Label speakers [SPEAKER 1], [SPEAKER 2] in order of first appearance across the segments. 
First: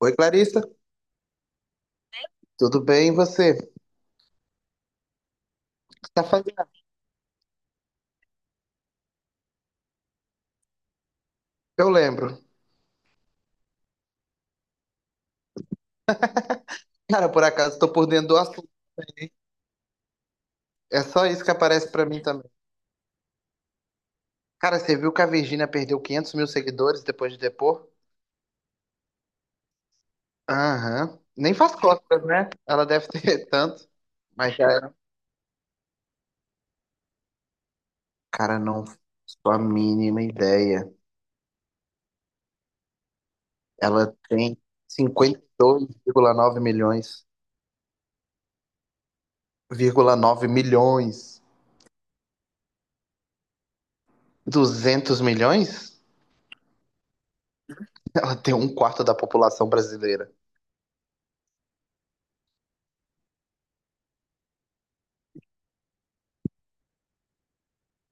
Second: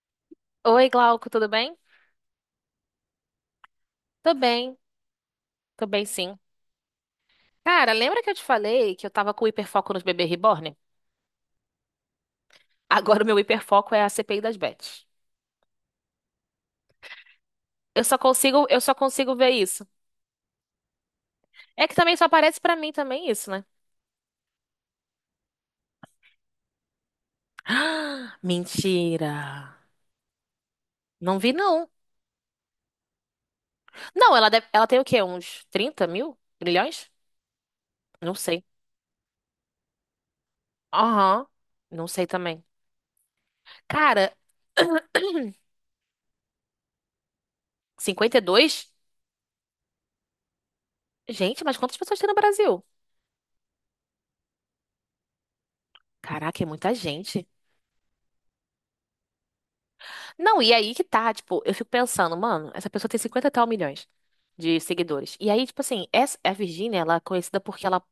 [SPEAKER 1] Oi, Clarissa,
[SPEAKER 2] Oi, Glauco, tudo bem?
[SPEAKER 1] tudo bem? E você? O que
[SPEAKER 2] Tô bem, tô bem
[SPEAKER 1] tá
[SPEAKER 2] sim.
[SPEAKER 1] fazendo?
[SPEAKER 2] Cara, lembra que eu te falei que eu tava com hiperfoco nos bebês reborn?
[SPEAKER 1] Eu lembro.
[SPEAKER 2] Agora o meu hiperfoco é a CPI das Bets.
[SPEAKER 1] Cara, por acaso, tô
[SPEAKER 2] Eu
[SPEAKER 1] por
[SPEAKER 2] só
[SPEAKER 1] dentro do
[SPEAKER 2] consigo,
[SPEAKER 1] assunto.
[SPEAKER 2] eu só consigo ver isso.
[SPEAKER 1] É só isso que
[SPEAKER 2] É
[SPEAKER 1] aparece
[SPEAKER 2] que
[SPEAKER 1] pra
[SPEAKER 2] também
[SPEAKER 1] mim
[SPEAKER 2] só
[SPEAKER 1] também.
[SPEAKER 2] aparece pra mim também isso, né?
[SPEAKER 1] Cara, você viu que a Virgínia perdeu 500 mil seguidores depois de depor?
[SPEAKER 2] Ah, mentira.
[SPEAKER 1] Aham.
[SPEAKER 2] Não vi
[SPEAKER 1] Nem faz
[SPEAKER 2] não.
[SPEAKER 1] costas, né? Ela deve ter tanto.
[SPEAKER 2] Não,
[SPEAKER 1] Mas já
[SPEAKER 2] ela
[SPEAKER 1] era.
[SPEAKER 2] tem o quê? Uns 30 mil? Milhões? Não
[SPEAKER 1] Cara,
[SPEAKER 2] sei.
[SPEAKER 1] não faço a mínima ideia.
[SPEAKER 2] Aham. Não sei também.
[SPEAKER 1] Ela
[SPEAKER 2] Cara,
[SPEAKER 1] tem cinquenta e dois vírgula nove milhões.
[SPEAKER 2] cinquenta e dois.
[SPEAKER 1] Vírgula 9 milhões.
[SPEAKER 2] Gente, mas quantas pessoas tem no Brasil?
[SPEAKER 1] 200 milhões?
[SPEAKER 2] Caraca, é muita gente.
[SPEAKER 1] Ela tem um quarto da população brasileira.
[SPEAKER 2] Não, e aí que tá, tipo, eu fico pensando, mano, essa pessoa tem 50 e tal milhões de seguidores. E aí, tipo assim, a Virgínia, ela é conhecida porque ela,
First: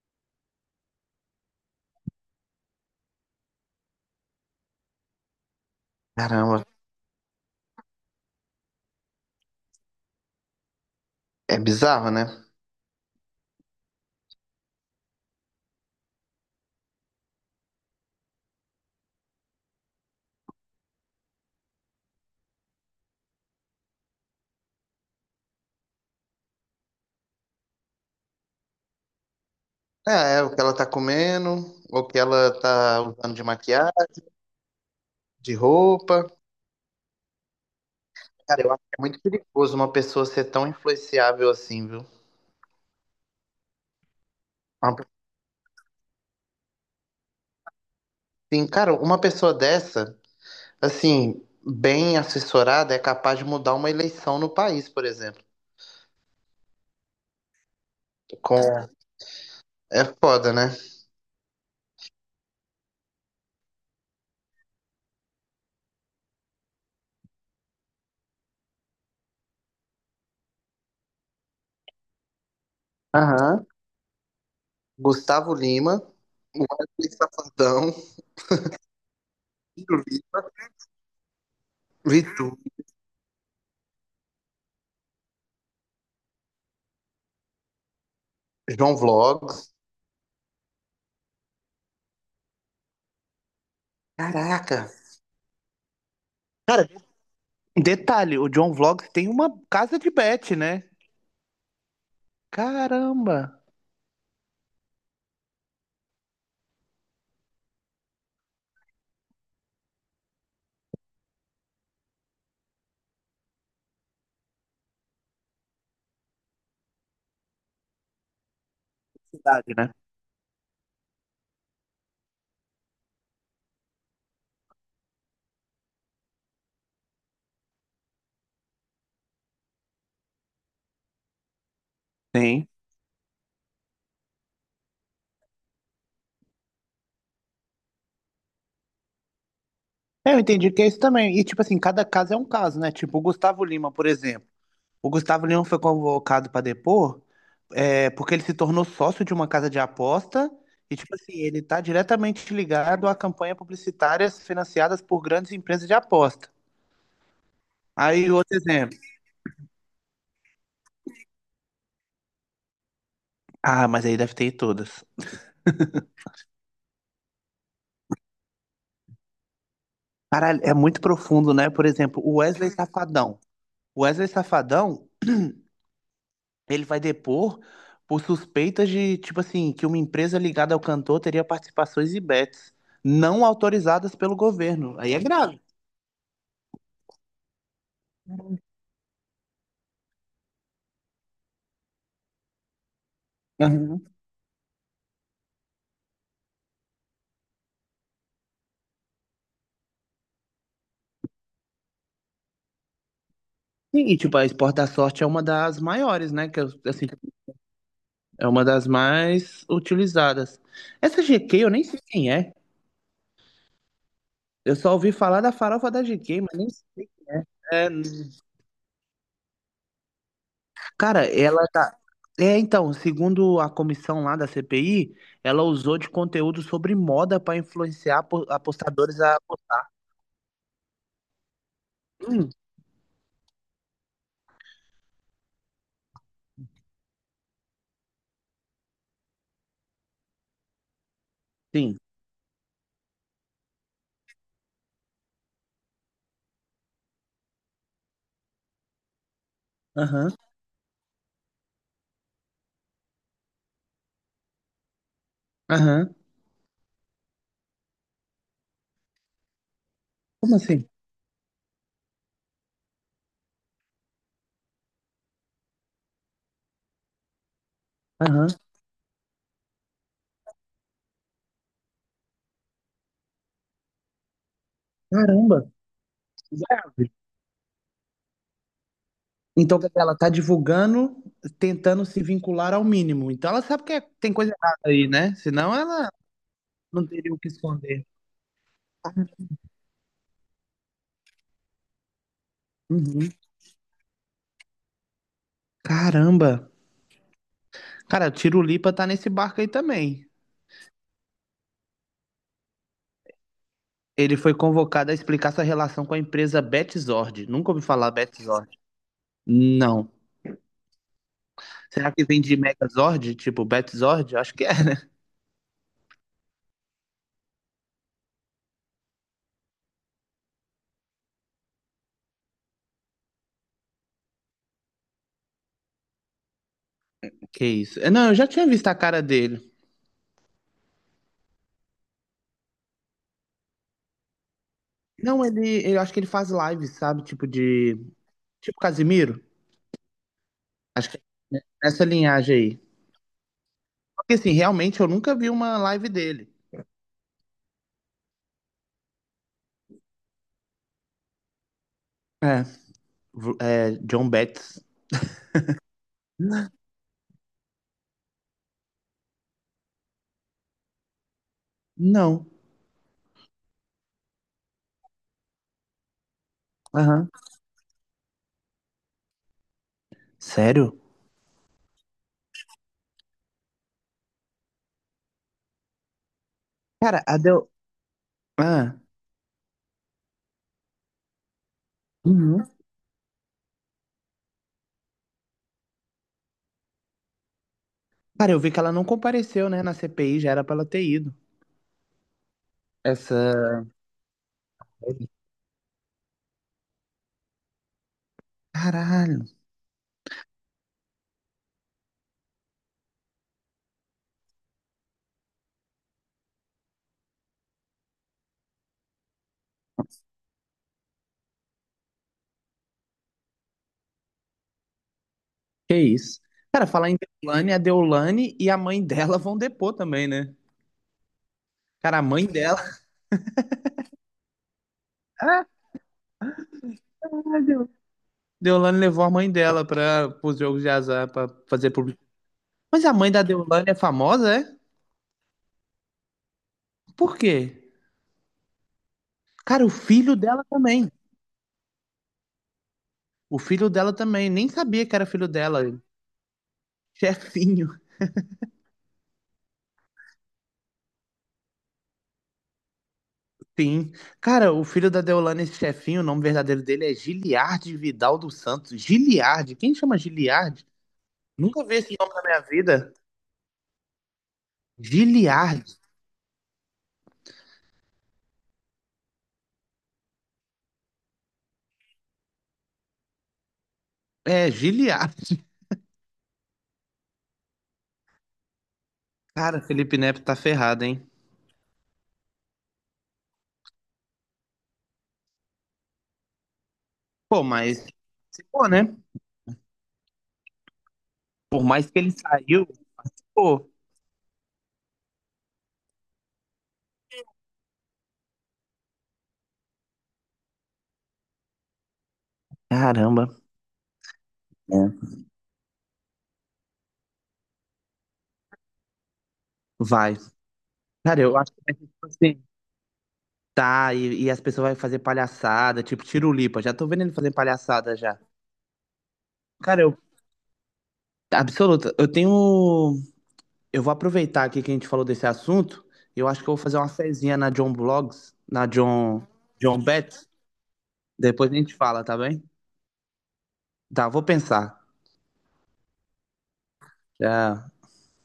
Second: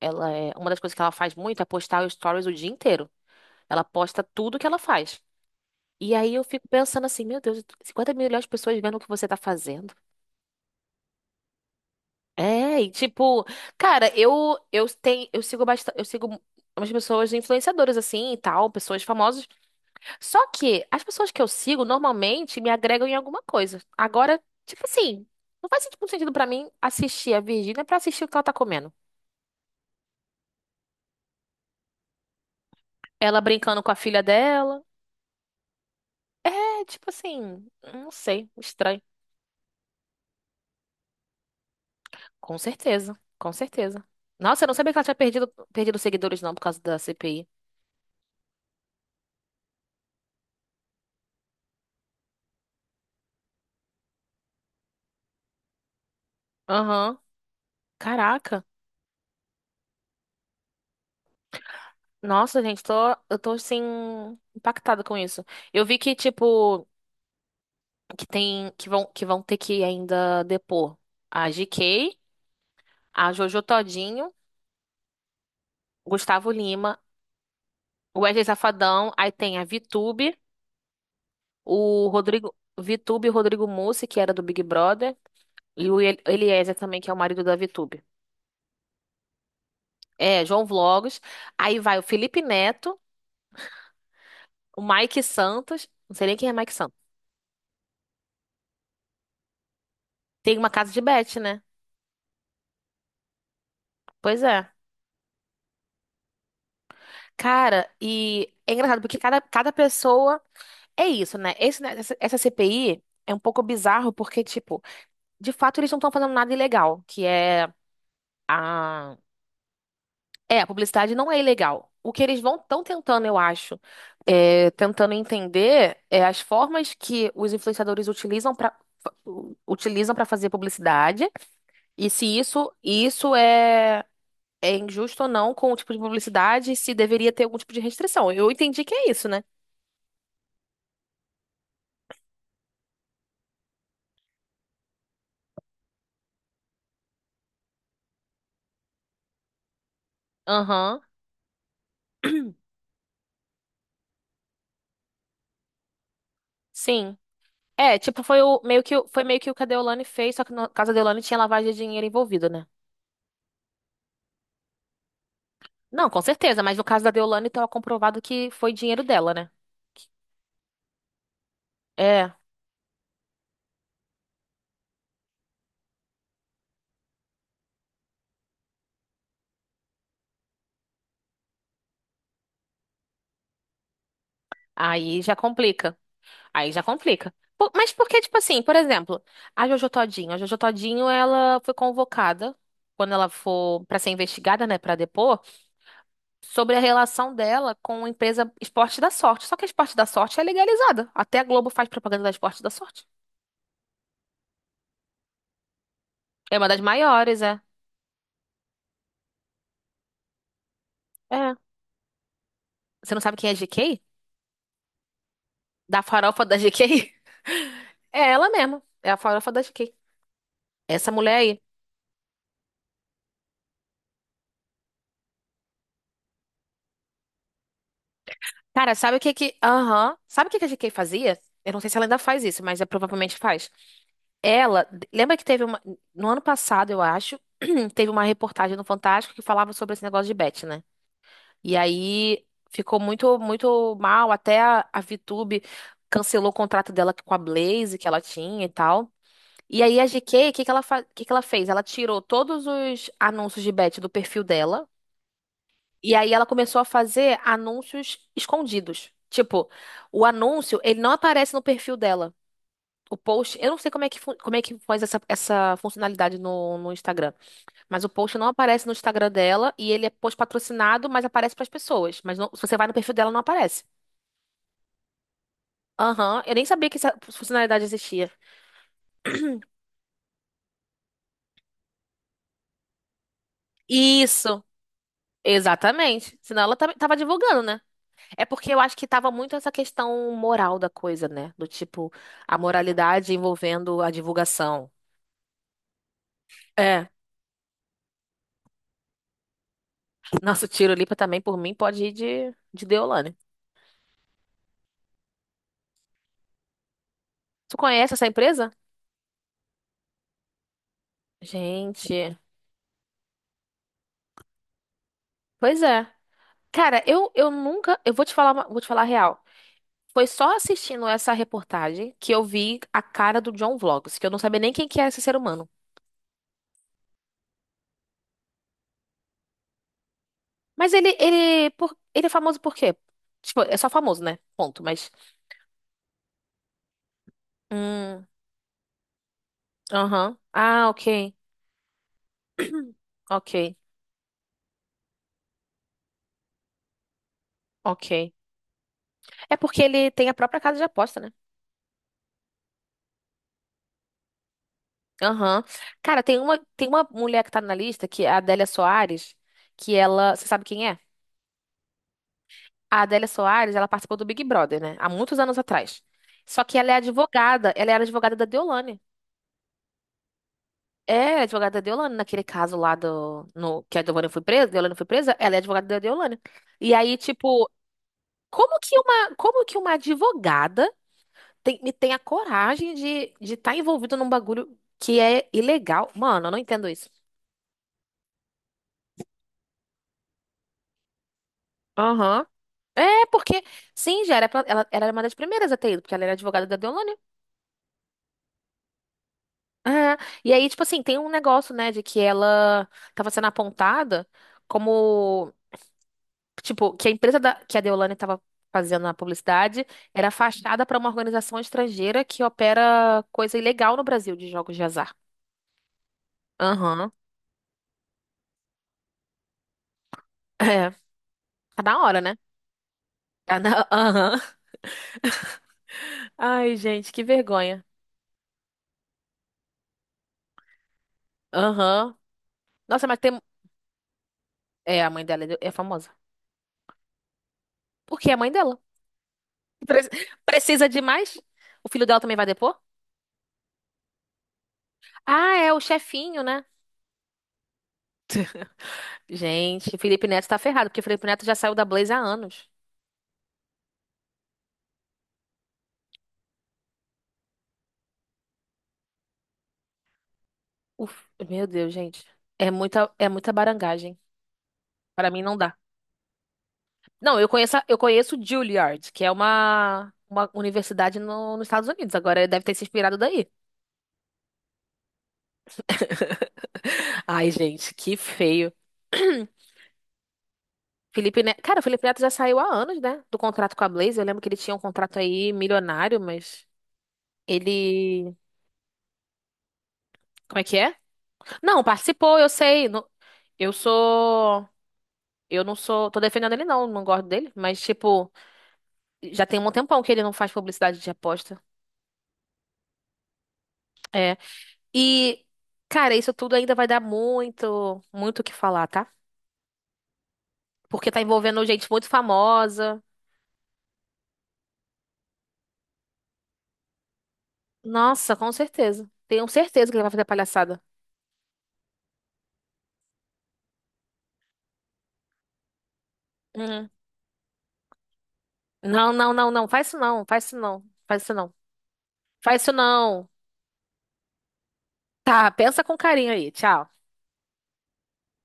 [SPEAKER 2] ela é, uma das coisas que ela faz muito é postar stories o dia inteiro. Ela posta tudo que ela faz. E aí eu
[SPEAKER 1] Caramba,
[SPEAKER 2] fico pensando assim, meu Deus, 50 milhões de pessoas vendo o que você tá fazendo.
[SPEAKER 1] é bizarro, né?
[SPEAKER 2] É, e tipo, cara, eu tenho, eu sigo bastante, eu sigo umas pessoas influenciadoras assim e tal, pessoas famosas. Só que as pessoas que eu sigo normalmente me agregam em alguma coisa. Agora, tipo assim, não faz muito sentido pra mim assistir a Virgínia pra assistir o que ela tá comendo.
[SPEAKER 1] É, é o que ela tá comendo, o que ela tá usando
[SPEAKER 2] Ela
[SPEAKER 1] de
[SPEAKER 2] brincando com
[SPEAKER 1] maquiagem,
[SPEAKER 2] a filha dela.
[SPEAKER 1] de roupa.
[SPEAKER 2] É, tipo assim, não sei,
[SPEAKER 1] Cara, eu acho que
[SPEAKER 2] estranho.
[SPEAKER 1] é muito perigoso uma pessoa ser tão influenciável assim, viu?
[SPEAKER 2] Com certeza, com certeza. Nossa, eu não sabia
[SPEAKER 1] Uma
[SPEAKER 2] que ela
[SPEAKER 1] pe-
[SPEAKER 2] tinha perdido seguidores não por causa da CPI.
[SPEAKER 1] Sim, cara, uma pessoa dessa, assim, bem assessorada, é capaz de mudar uma eleição no país, por exemplo.
[SPEAKER 2] Aham. Caraca.
[SPEAKER 1] Com... É foda, né?
[SPEAKER 2] Nossa, gente, tô, eu tô assim impactada com isso. Eu vi que tipo que vão ter que ainda depor a GK, a Jojo
[SPEAKER 1] Aham.
[SPEAKER 2] Todinho,
[SPEAKER 1] Gustavo Lima,
[SPEAKER 2] Gustavo Lima,
[SPEAKER 1] Wesley Safadão,
[SPEAKER 2] o Wesley Safadão, aí tem a
[SPEAKER 1] Ciro
[SPEAKER 2] Vitube,
[SPEAKER 1] Lima,
[SPEAKER 2] o
[SPEAKER 1] Vitu,
[SPEAKER 2] Rodrigo Vitube e o Rodrigo Mussi, que era do Big Brother, Eliezer também, que é o marido da Vitube.
[SPEAKER 1] João Vlogs.
[SPEAKER 2] É, João Vlogs. Aí vai o Felipe Neto, o
[SPEAKER 1] Caraca!
[SPEAKER 2] Mike Santos, não sei nem quem é Mike
[SPEAKER 1] Cara,
[SPEAKER 2] Santos.
[SPEAKER 1] detalhe, o John Vlogs tem uma casa de bet,
[SPEAKER 2] Tem uma
[SPEAKER 1] né?
[SPEAKER 2] casa de bet, né?
[SPEAKER 1] Caramba!
[SPEAKER 2] Pois é. Cara, e é engraçado porque cada pessoa é isso, né? Essa CPI é um pouco bizarro porque, tipo, de fato eles não estão fazendo nada ilegal, que é a...
[SPEAKER 1] Cidade, né?
[SPEAKER 2] É, a publicidade não é ilegal. O que eles vão estão tentando, eu acho, é, tentando entender é as formas que os influenciadores utilizam para fazer publicidade e se
[SPEAKER 1] Sim.
[SPEAKER 2] isso é é injusto ou não com o tipo de publicidade, e se deveria ter algum tipo de restrição. Eu entendi que é isso, né?
[SPEAKER 1] É, eu entendi que é isso também. E, tipo assim, cada caso é um caso, né? Tipo, o Gustavo Lima, por exemplo. O Gustavo Lima foi convocado para depor, é, porque ele se tornou sócio de uma casa de aposta. E,
[SPEAKER 2] Aham,
[SPEAKER 1] tipo assim, ele tá diretamente ligado a campanhas publicitárias financiadas por grandes empresas de aposta.
[SPEAKER 2] sim. É, tipo,
[SPEAKER 1] Aí, outro exemplo.
[SPEAKER 2] foi meio que o que a Deolane fez, só que no caso da Deolane tinha lavagem de dinheiro envolvida, né?
[SPEAKER 1] Ah, mas aí deve ter em todas.
[SPEAKER 2] Não, com certeza, mas no caso da Deolane estava comprovado que foi dinheiro dela, né?
[SPEAKER 1] Caralho, é muito profundo, né? Por exemplo,
[SPEAKER 2] É.
[SPEAKER 1] o Wesley Safadão. O Wesley Safadão, ele vai depor por suspeitas de, tipo assim, que uma empresa ligada ao cantor teria participações e bets não autorizadas pelo governo. Aí é
[SPEAKER 2] Aí já
[SPEAKER 1] grave.
[SPEAKER 2] complica. Aí já complica. Mas porque, tipo assim, por exemplo, a Jojo Todinho. A Jojo Todinho, ela foi convocada, quando ela for pra
[SPEAKER 1] Aham.
[SPEAKER 2] ser investigada, né, pra depor, sobre a relação dela com a empresa Esporte da Sorte. Só que a Esporte da Sorte é legalizada. Até a Globo faz propaganda da Esporte da Sorte.
[SPEAKER 1] Sim, e tipo, a Esporte da Sorte é uma das maiores, né?
[SPEAKER 2] É uma das
[SPEAKER 1] Assim,
[SPEAKER 2] maiores, é.
[SPEAKER 1] é uma das mais utilizadas. Essa
[SPEAKER 2] É.
[SPEAKER 1] GK eu nem sei quem é.
[SPEAKER 2] Você não sabe quem é a GK?
[SPEAKER 1] Eu só ouvi falar da farofa
[SPEAKER 2] Da
[SPEAKER 1] da GK,
[SPEAKER 2] farofa
[SPEAKER 1] mas
[SPEAKER 2] da
[SPEAKER 1] nem
[SPEAKER 2] GK?
[SPEAKER 1] sei. É,
[SPEAKER 2] É ela mesma. É a farofa da GK. Essa
[SPEAKER 1] cara,
[SPEAKER 2] mulher aí.
[SPEAKER 1] ela tá. É, então, segundo a comissão lá da CPI, ela usou de conteúdo sobre moda para influenciar
[SPEAKER 2] Cara, sabe
[SPEAKER 1] apostadores
[SPEAKER 2] o que
[SPEAKER 1] a
[SPEAKER 2] que.
[SPEAKER 1] apostar.
[SPEAKER 2] Aham. Sabe o que que a GK fazia? Eu não sei se ela ainda faz
[SPEAKER 1] Sim,
[SPEAKER 2] isso, mas é, provavelmente faz. Ela. Lembra que teve uma. No ano passado, eu acho, teve uma reportagem no Fantástico que falava sobre esse negócio de bet, né? E
[SPEAKER 1] sim.
[SPEAKER 2] aí ficou muito, muito mal. Até a VTube cancelou o contrato dela com a Blaze que ela tinha e tal. E aí a
[SPEAKER 1] Aham,
[SPEAKER 2] GK, o que que ela fez? Ela tirou todos os anúncios de bet do perfil dela. E
[SPEAKER 1] aham.
[SPEAKER 2] aí ela começou a fazer anúncios escondidos. Tipo, o
[SPEAKER 1] Como
[SPEAKER 2] anúncio,
[SPEAKER 1] assim?
[SPEAKER 2] ele não aparece no perfil dela. O post, eu não sei como é que faz essa funcionalidade no, no Instagram, mas o post não
[SPEAKER 1] Aham.
[SPEAKER 2] aparece no Instagram dela e ele é post patrocinado, mas aparece para as pessoas. Se você vai no perfil dela, não aparece.
[SPEAKER 1] Caramba,
[SPEAKER 2] Aham, eu nem sabia que
[SPEAKER 1] grave.
[SPEAKER 2] essa funcionalidade existia.
[SPEAKER 1] Então, quer dizer, ela tá divulgando, tentando se vincular ao mínimo. Então, ela sabe que é- tem coisa
[SPEAKER 2] Isso,
[SPEAKER 1] errada aí, né? Senão, ela
[SPEAKER 2] exatamente. Senão ela tava
[SPEAKER 1] não
[SPEAKER 2] tava
[SPEAKER 1] teria o que
[SPEAKER 2] divulgando, né?
[SPEAKER 1] esconder.
[SPEAKER 2] É porque eu acho que tava muito essa questão moral da coisa, né? Do tipo, a
[SPEAKER 1] Uhum.
[SPEAKER 2] moralidade envolvendo a divulgação.
[SPEAKER 1] Caramba.
[SPEAKER 2] É,
[SPEAKER 1] Cara, o Tiro Lipa tá nesse barco aí também.
[SPEAKER 2] nosso Tirolipa também, por mim, pode ir de Deolane.
[SPEAKER 1] Ele foi convocado a explicar sua relação com a empresa Betzord. Nunca
[SPEAKER 2] Tu
[SPEAKER 1] ouvi falar
[SPEAKER 2] conhece essa
[SPEAKER 1] Betzord.
[SPEAKER 2] empresa?
[SPEAKER 1] Não. Será que
[SPEAKER 2] Gente,
[SPEAKER 1] vem de Megazord? Tipo, Betzord? Acho que é.
[SPEAKER 2] pois é. Cara, eu nunca. Eu vou te falar, vou te falar a real. Foi só assistindo essa reportagem que eu vi a cara do John Vlogs, que eu não sabia nem quem que era esse ser humano.
[SPEAKER 1] Que isso. Não, eu já tinha visto a cara dele.
[SPEAKER 2] Mas ele é famoso por quê? Tipo, é só famoso, né? Ponto, mas.
[SPEAKER 1] Não, ele, eu acho que ele faz lives, sabe? Tipo de.
[SPEAKER 2] Hum,
[SPEAKER 1] Tipo Casimiro.
[SPEAKER 2] aham. Ah,
[SPEAKER 1] Acho que
[SPEAKER 2] ok.
[SPEAKER 1] é nessa linhagem aí.
[SPEAKER 2] Ok,
[SPEAKER 1] Porque assim, realmente eu nunca vi uma live dele.
[SPEAKER 2] ok. É porque ele tem a própria casa de aposta, né?
[SPEAKER 1] É. É, John Betts.
[SPEAKER 2] Aham. Cara, tem uma mulher que tá na lista, que é a Adélia Soares, que ela. Você sabe quem é?
[SPEAKER 1] Não.
[SPEAKER 2] A Adélia Soares, ela participou do Big Brother, né? Há muitos anos atrás. Só que ela é
[SPEAKER 1] Aham.
[SPEAKER 2] advogada, ela era advogada da Deolane.
[SPEAKER 1] Sério?
[SPEAKER 2] É, ela é advogada da Deolane, naquele caso lá do. No, que a Deolane foi presa, ela é advogada da Deolane. E aí,
[SPEAKER 1] Cara, a Del.
[SPEAKER 2] tipo,
[SPEAKER 1] Ah.
[SPEAKER 2] como que uma advogada tem a
[SPEAKER 1] Uhum.
[SPEAKER 2] coragem de estar envolvido num bagulho que é ilegal. Mano, eu não entendo isso.
[SPEAKER 1] Cara, eu vi que ela não compareceu, né, na CPI, já era pra ela ter ido.
[SPEAKER 2] Aham. É, porque,
[SPEAKER 1] Essa.
[SPEAKER 2] sim, já era, ela era uma das primeiras a ter ido, porque ela era advogada da Deolane.
[SPEAKER 1] Caralho,
[SPEAKER 2] É. E aí, tipo assim, tem um negócio, né, de que ela tava sendo apontada como, tipo, que que a Deolane tava fazendo a publicidade era fachada pra uma organização estrangeira que opera coisa ilegal no Brasil de jogos de azar.
[SPEAKER 1] que isso? Cara, falar
[SPEAKER 2] Aham.
[SPEAKER 1] em Deolane, a Deolane e a mãe dela vão depor também, né?
[SPEAKER 2] É. Tá na
[SPEAKER 1] Cara,
[SPEAKER 2] hora,
[SPEAKER 1] a
[SPEAKER 2] né?
[SPEAKER 1] mãe dela.
[SPEAKER 2] Tá na... Aham. Ai, gente, que
[SPEAKER 1] Ah,
[SPEAKER 2] vergonha.
[SPEAKER 1] Deolane levou a mãe dela para os jogos de azar para fazer
[SPEAKER 2] Aham.
[SPEAKER 1] publicidade. Mas
[SPEAKER 2] Nossa,
[SPEAKER 1] a
[SPEAKER 2] mas
[SPEAKER 1] mãe
[SPEAKER 2] tem.
[SPEAKER 1] da Deolane é famosa, é?
[SPEAKER 2] É, a mãe dela é é famosa.
[SPEAKER 1] Por quê?
[SPEAKER 2] Por que é a mãe dela?
[SPEAKER 1] Cara, o
[SPEAKER 2] Pre-
[SPEAKER 1] filho dela
[SPEAKER 2] Precisa de
[SPEAKER 1] também.
[SPEAKER 2] mais? O filho dela também vai depor?
[SPEAKER 1] O filho dela também. Nem sabia que era filho
[SPEAKER 2] Ah, é o
[SPEAKER 1] dela.
[SPEAKER 2] chefinho, né?
[SPEAKER 1] Chefinho,
[SPEAKER 2] Gente, Felipe Neto tá ferrado, porque Felipe Neto já saiu da Blaze há anos.
[SPEAKER 1] sim. Cara, o filho da Deolane, esse chefinho, o nome verdadeiro dele é Giliardi Vidal dos Santos. Giliardi. Quem chama Giliardi?
[SPEAKER 2] Uf, meu
[SPEAKER 1] Nunca
[SPEAKER 2] Deus,
[SPEAKER 1] vi esse
[SPEAKER 2] gente.
[SPEAKER 1] nome na minha vida.
[SPEAKER 2] É muita barangagem. Pra mim não dá.
[SPEAKER 1] Giliardi.
[SPEAKER 2] Não, eu conheço, eu conheço Juilliard, que é uma universidade nos Estados Unidos. Agora ele deve ter se inspirado daí.
[SPEAKER 1] É, Giliardi.
[SPEAKER 2] Ai, gente, que feio.
[SPEAKER 1] Cara, Felipe Neto tá ferrado, hein?
[SPEAKER 2] Felipe Neto, cara, o Felipe Neto já saiu há anos, né, do contrato com a Blaze. Eu lembro que ele tinha um contrato aí milionário, mas
[SPEAKER 1] Pô, mas.
[SPEAKER 2] ele,
[SPEAKER 1] Pô, né?
[SPEAKER 2] como é que é? Não,
[SPEAKER 1] Por mais que ele
[SPEAKER 2] participou, eu
[SPEAKER 1] saiu,
[SPEAKER 2] sei. Não. Eu
[SPEAKER 1] pô,
[SPEAKER 2] sou, eu não sou, tô defendendo ele não, não gosto dele, mas tipo, já tem um tempão que ele não faz publicidade de aposta.
[SPEAKER 1] caramba.
[SPEAKER 2] É.
[SPEAKER 1] Né?
[SPEAKER 2] E, cara, isso tudo ainda vai dar muito, muito o que falar, tá?
[SPEAKER 1] Vai.
[SPEAKER 2] Porque tá
[SPEAKER 1] Cara, eu
[SPEAKER 2] envolvendo
[SPEAKER 1] acho que
[SPEAKER 2] gente
[SPEAKER 1] vai ser
[SPEAKER 2] muito
[SPEAKER 1] tipo assim.
[SPEAKER 2] famosa.
[SPEAKER 1] Tá, e as pessoas vão fazer palhaçada, tipo Tirulipa. Já tô vendo ele fazer palhaçada
[SPEAKER 2] Nossa,
[SPEAKER 1] já.
[SPEAKER 2] com certeza. Tenho certeza que ele
[SPEAKER 1] Cara,
[SPEAKER 2] vai
[SPEAKER 1] eu.
[SPEAKER 2] fazer palhaçada.
[SPEAKER 1] Absoluta. Eu tenho. Eu vou aproveitar aqui que a gente falou desse assunto. Eu acho que eu vou
[SPEAKER 2] Hum.
[SPEAKER 1] fazer uma fezinha na John Blogs, na
[SPEAKER 2] Não, não,
[SPEAKER 1] John.
[SPEAKER 2] não, não. Faz isso
[SPEAKER 1] John
[SPEAKER 2] não.
[SPEAKER 1] Bet.
[SPEAKER 2] Faz isso não. Faz isso não.
[SPEAKER 1] Depois a gente fala, tá
[SPEAKER 2] Faz
[SPEAKER 1] bem?
[SPEAKER 2] isso não.
[SPEAKER 1] Tá, vou pensar.
[SPEAKER 2] Tá, pensa com carinho aí. Tchau.
[SPEAKER 1] Já.